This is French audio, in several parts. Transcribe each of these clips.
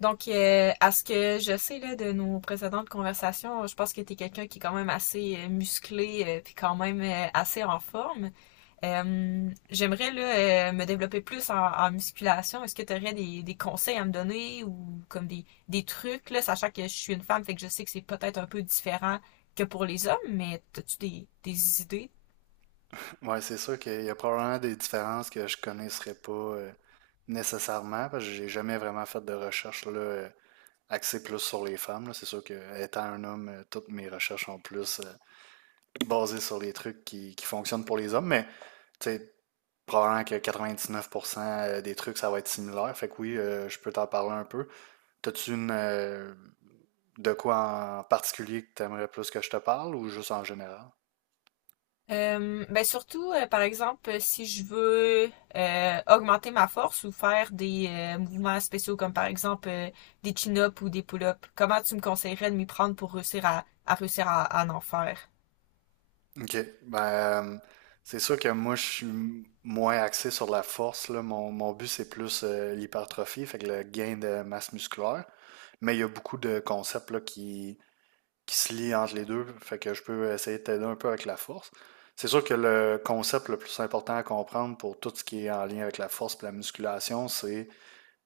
Donc, à ce que je sais là, de nos précédentes conversations, je pense que tu es quelqu'un qui est quand même assez musclé, puis quand même assez en forme. J'aimerais là, me développer plus en musculation. Est-ce que tu aurais des conseils à me donner ou comme des trucs, là, sachant que je suis une femme, fait que je sais que c'est peut-être un peu différent que pour les hommes, mais as-tu des idées? Ouais, c'est sûr qu'il y a probablement des différences que je connaisserais pas nécessairement, parce que j'ai jamais vraiment fait de recherche axée plus sur les femmes. Là. C'est sûr que étant un homme, toutes mes recherches sont plus basées sur les trucs qui fonctionnent pour les hommes, mais tu sais, probablement que 99% des trucs, ça va être similaire. Fait que oui, je peux t'en parler un peu. T'as-tu une De quoi en particulier que t'aimerais plus que je te parle, ou juste en général? Ben surtout, par exemple, si je veux augmenter ma force ou faire des mouvements spéciaux comme par exemple des chin-ups ou des pull-ups, comment tu me conseillerais de m'y prendre pour réussir à en faire? OK. Ben, euh, c'est sûr que moi, je suis moins axé sur la force, là. Mon but, c'est plus l'hypertrophie, fait que le gain de masse musculaire. Mais il y a beaucoup de concepts, là, qui se lient entre les deux, fait que je peux essayer de t'aider un peu avec la force. C'est sûr que le concept le plus important à comprendre pour tout ce qui est en lien avec la force et la musculation, c'est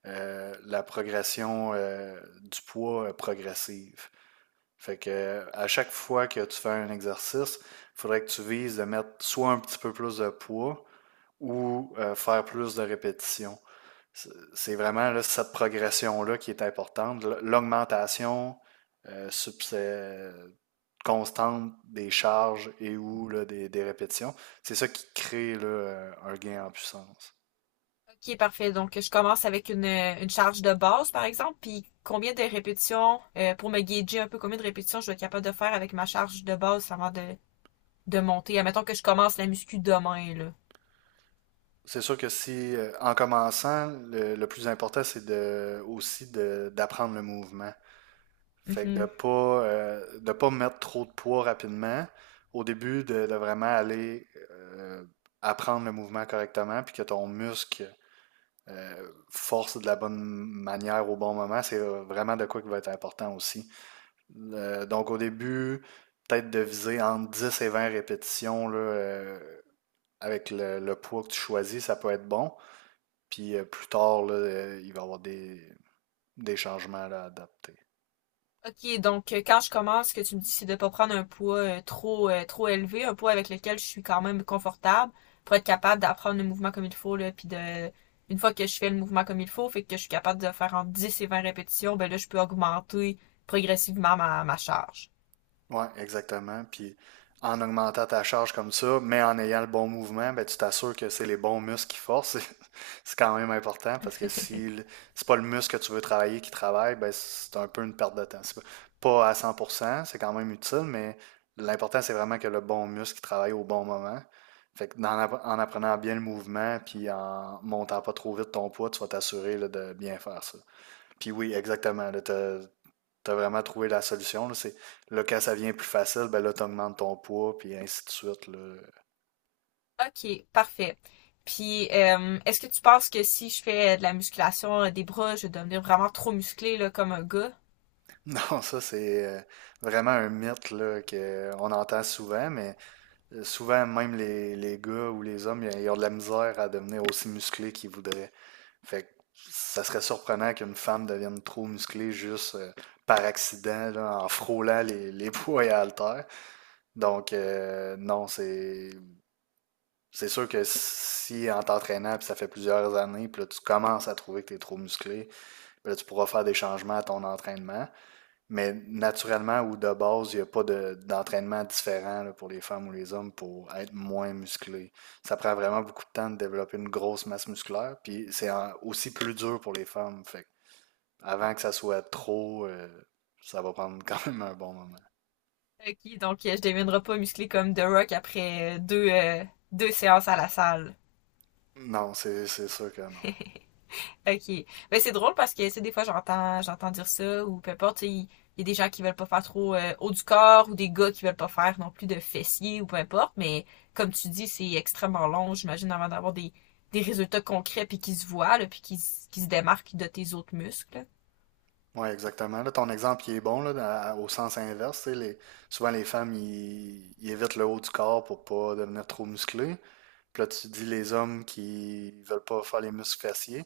la progression du poids progressive. Fait que à chaque fois que tu fais un exercice, il faudrait que tu vises de mettre soit un petit peu plus de poids, ou faire plus de répétitions. C'est vraiment là, cette progression-là qui est importante. L'augmentation euh, subsé- constante des charges et ou là, des répétitions, c'est ça qui crée là, un gain en puissance. Ok, parfait. Donc, je commence avec une charge de base, par exemple, puis combien de répétitions, pour me guider un peu, combien de répétitions je vais être capable de faire avec ma charge de base avant de monter. Admettons que je commence la muscu demain, là. C'est sûr que si, en commençant, le plus important, c'est de, aussi d'apprendre le mouvement. Fait que Mhm. De pas mettre trop de poids rapidement. Au début, de vraiment aller apprendre le mouvement correctement, puis que ton muscle force de la bonne manière au bon moment, c'est vraiment de quoi qui va être important aussi. Donc au début, peut-être de viser entre 10 et 20 répétitions avec le poids que tu choisis, ça peut être bon. Puis plus tard, il va y avoir des changements là, à adapter. OK, donc quand je commence, ce que tu me dis, c'est de pas prendre un poids trop élevé, un poids avec lequel je suis quand même confortable pour être capable d'apprendre le mouvement comme il faut là, puis de une fois que je fais le mouvement comme il faut, fait que je suis capable de faire entre 10 et 20 répétitions, ben là je peux augmenter progressivement ma charge. Ouais, exactement. Puis en augmentant ta charge comme ça, mais en ayant le bon mouvement, ben, tu t'assures que c'est les bons muscles qui forcent. C'est quand même important parce que si le- c'est pas le muscle que tu veux travailler qui travaille, ben, c'est un peu une perte de temps. C'est pas à cent pour cent, c'est quand même utile, mais l'important, c'est vraiment que le bon muscle qui travaille au bon moment. Fait que dans en apprenant bien le mouvement, puis en montant pas trop vite ton poids, tu vas t'assurer là, de bien faire ça. Puis oui, exactement, t'as vraiment trouvé la solution. Là, c'est, là, quand ça vient plus facile, ben là, t'augmentes ton poids, puis ainsi de suite. Là. OK, parfait. Puis est-ce que tu penses que si je fais de la musculation des bras, je vais devenir vraiment trop musclé là comme un gars? Non, ça, c'est vraiment un mythe là, qu'on entend souvent, mais souvent, même les gars ou les hommes, ils ont de la misère à devenir aussi musclés qu'ils voudraient. Fait que ça serait surprenant qu'une femme devienne trop musclée juste par accident, là, en frôlant les poids et haltères. Donc, non, c'est sûr que si en t'entraînant, puis ça fait plusieurs années, puis là tu commences à trouver que tu es trop musclé, puis là tu pourras faire des changements à ton entraînement. Mais naturellement ou de base, il n'y a pas d'entraînement différent là, pour les femmes ou les hommes pour être moins musclé. Ça prend vraiment beaucoup de temps de développer une grosse masse musculaire, puis c'est aussi plus dur pour les femmes. Fait que avant que ça soit trop, ça va prendre quand même un bon moment. OK, donc je deviendrai pas musclé comme The Rock après deux séances à la salle. Non, c'est sûr que non. OK. Ben c'est drôle parce que tu sais, des fois j'entends dire ça ou peu importe, tu sais, il y a des gens qui veulent pas faire trop haut du corps ou des gars qui veulent pas faire non plus de fessiers ou peu importe, mais comme tu dis, c'est extrêmement long, j'imagine avant d'avoir des résultats concrets puis qui se voient là, puis qui qui se démarquent de tes autres muscles. Oui, exactement. Là, ton exemple, il est bon là, au sens inverse. Tu sais, souvent, les femmes, ils évitent le haut du corps pour pas devenir trop musclés. Puis là, tu dis les hommes qui veulent pas faire les muscles fessiers,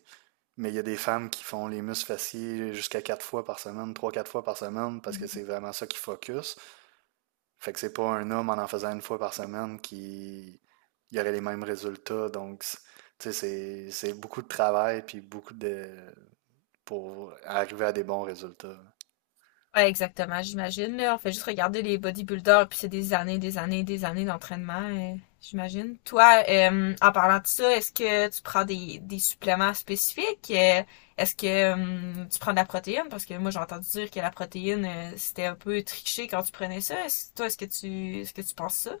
mais il y a des femmes qui font les muscles fessiers jusqu'à 4 fois par semaine, trois, 4 fois par semaine, parce que Mhm. c'est vraiment ça qui focus. Fait que c'est pas un homme en faisant 1 fois par semaine qui il y aurait les mêmes résultats. Donc, tu sais, c'est beaucoup de travail puis beaucoup de pour arriver à des bons résultats. Ouais, exactement, j'imagine, là. On fait juste regarder les bodybuilders, puis c'est des années, des années, des années d'entraînement, j'imagine. Toi, en parlant de ça, est-ce que tu prends des suppléments spécifiques? Est-ce que tu prends de la protéine? Parce que moi, j'ai entendu dire que la protéine, c'était un peu triché quand tu prenais ça. Est-ce que tu penses ça?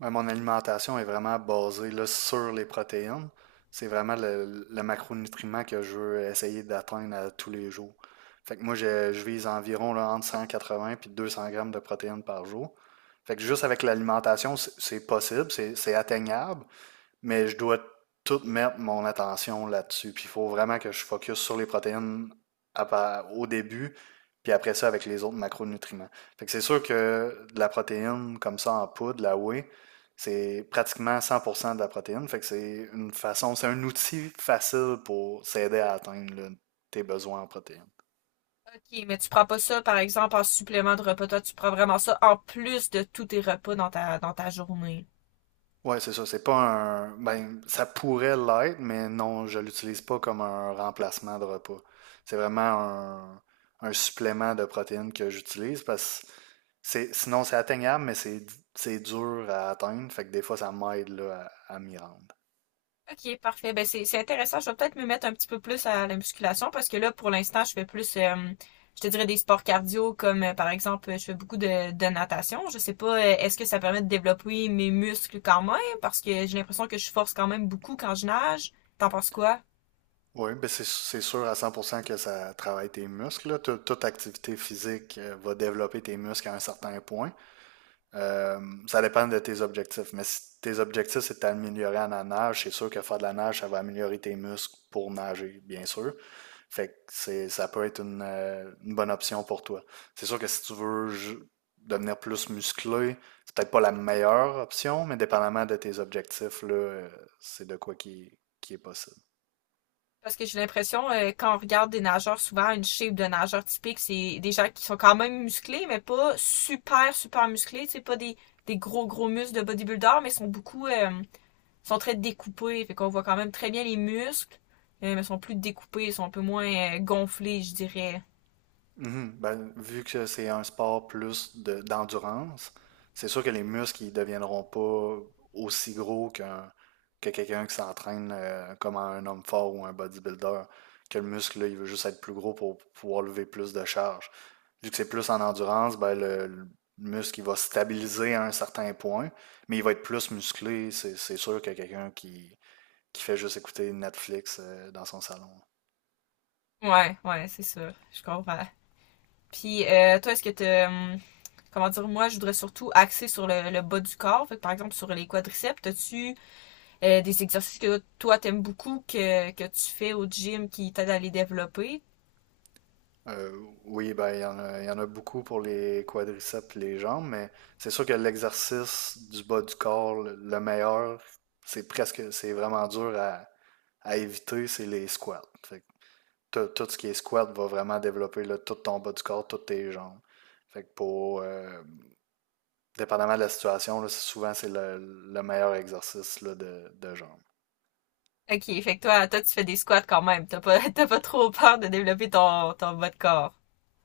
Ouais, mon alimentation est vraiment basée là, sur les protéines. C'est vraiment le macronutriment que je veux essayer d'atteindre à tous les jours. Fait que moi, je vise environ là, entre 180 et 200 grammes de protéines par jour. Fait que juste avec l'alimentation, c'est possible, c'est atteignable, mais je dois tout mettre mon attention là-dessus. Puis il faut vraiment que je focus sur les protéines au début, puis après ça avec les autres macronutriments. Fait que c'est sûr que de la protéine comme ça en poudre, la whey, c'est pratiquement 100% de la protéine. Fait que c'est une façon, c'est un outil facile pour s'aider à atteindre là, tes besoins en protéines. Ok, mais tu prends pas ça, par exemple, en supplément de repas. Toi, tu prends vraiment ça en plus de tous tes repas dans dans ta journée. Ouais, c'est ça. C'est pas un. Ben, ça pourrait l'être, mais non, je l'utilise pas comme un remplacement de repas. C'est vraiment un supplément de protéines que j'utilise parce que c'est, sinon c'est atteignable, mais c'est dur à atteindre. Fait que des fois, ça m'aide là, à m'y rendre. Ok, parfait. Ben c'est intéressant. Je vais peut-être me mettre un petit peu plus à la musculation parce que là, pour l'instant, je fais plus, je te dirais des sports cardio comme par exemple, je fais beaucoup de natation. Je sais pas, est-ce que ça permet de développer mes muscles quand même parce que j'ai l'impression que je force quand même beaucoup quand je nage. T'en penses quoi? Oui, ben c'est sûr à 100% que ça travaille tes muscles. Là. Toute activité physique va développer tes muscles à un certain point. Euh, Ça dépend de tes objectifs. Mais si tes objectifs, c'est d'améliorer en la nage, c'est sûr que faire de la nage, ça va améliorer tes muscles pour nager, bien sûr. Fait que c'est, ça peut être une bonne option pour toi. C'est sûr que si tu veux devenir plus musclé, c'est peut-être pas la meilleure option, mais dépendamment de tes objectifs, c'est de quoi qui est possible. Parce que j'ai l'impression quand on regarde des nageurs, souvent une shape de nageur typique, c'est des gens qui sont quand même musclés, mais pas super super musclés. C'est pas des gros gros muscles de bodybuilder, mais sont beaucoup sont très découpés, fait qu'on voit quand même très bien les muscles, mais ils sont plus découpés, ils sont un peu moins gonflés, je dirais. Mhm. Ben, vu que c'est un sport plus d'endurance, c'est sûr que les muscles ils deviendront pas aussi gros qu'un que quelqu'un qui s'entraîne comme un homme fort ou un bodybuilder. Que le muscle, là, il veut juste être plus gros pour pouvoir lever plus de charge. Vu que c'est plus en endurance, ben le muscle il va stabiliser à un certain point, mais il va être plus musclé, c'est sûr que quelqu'un qui fait juste écouter Netflix dans son salon. Ouais, ouais, c'est ça, je comprends. Puis toi, est-ce que t'as, comment dire, moi, je voudrais surtout axer sur le bas du corps, fait que par exemple sur les quadriceps, t'as-tu des exercices que toi t'aimes beaucoup que tu fais au gym qui t'aident à les développer? Euh, oui, ben, il y en a, il y en a beaucoup pour les quadriceps, les jambes, mais c'est sûr que l'exercice du bas du corps, le meilleur, c'est presque, c'est vraiment dur à éviter, c'est les squats. Fait que tout ce qui est squat va vraiment développer là, tout ton bas du corps, toutes tes jambes. Fait que pour, dépendamment de la situation, souvent c'est le meilleur exercice là, de jambes. Ok, fait que toi, toi tu fais des squats quand même, t'as pas, t'as pas trop peur de développer ton, ton bas de corps.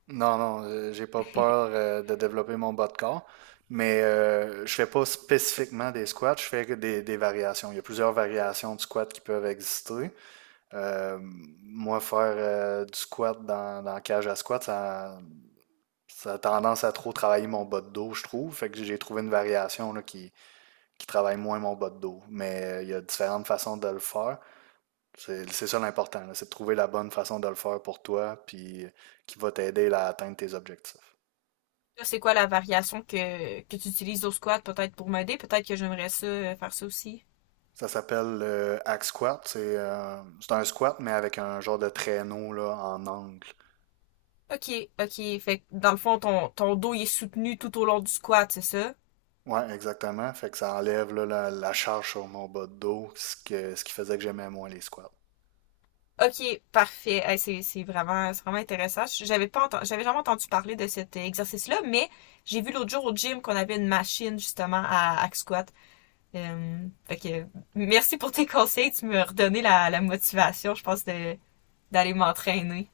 Non, non, j'ai pas peur de développer mon bas de corps, mais je fais pas spécifiquement des squats, je fais que des variations. Il y a plusieurs variations de squat qui peuvent exister. Euh, Moi, faire du squat dans cage à squat, ça a tendance à trop travailler mon bas de dos, je trouve. Fait que j'ai trouvé une variation là, qui travaille moins mon bas de dos. Mais il y a différentes façons de le faire. C'est ça l'important, là, c'est de trouver la bonne façon de le faire pour toi, puis qui va t'aider là, à atteindre tes objectifs. Toi, c'est quoi la variation que tu utilises au squat peut-être pour m'aider? Peut-être que j'aimerais ça faire ça aussi. Ça s'appelle le hack squat. C'est un squat, mais avec un genre de traîneau là, en angle. Ok, ok. Fait que dans le fond, ton, ton dos il est soutenu tout au long du squat, c'est ça? Ouais, exactement. Fait que ça enlève là, la charge sur mon bas de dos, ce qui faisait que j'aimais moins les squats. Ok, parfait. Hey, c'est vraiment intéressant. J'avais jamais entendu parler de cet exercice-là, mais j'ai vu l'autre jour au gym qu'on avait une machine justement à hack squat. Fait que merci pour tes conseils. Tu me redonné la motivation, je pense, de, d'aller m'entraîner.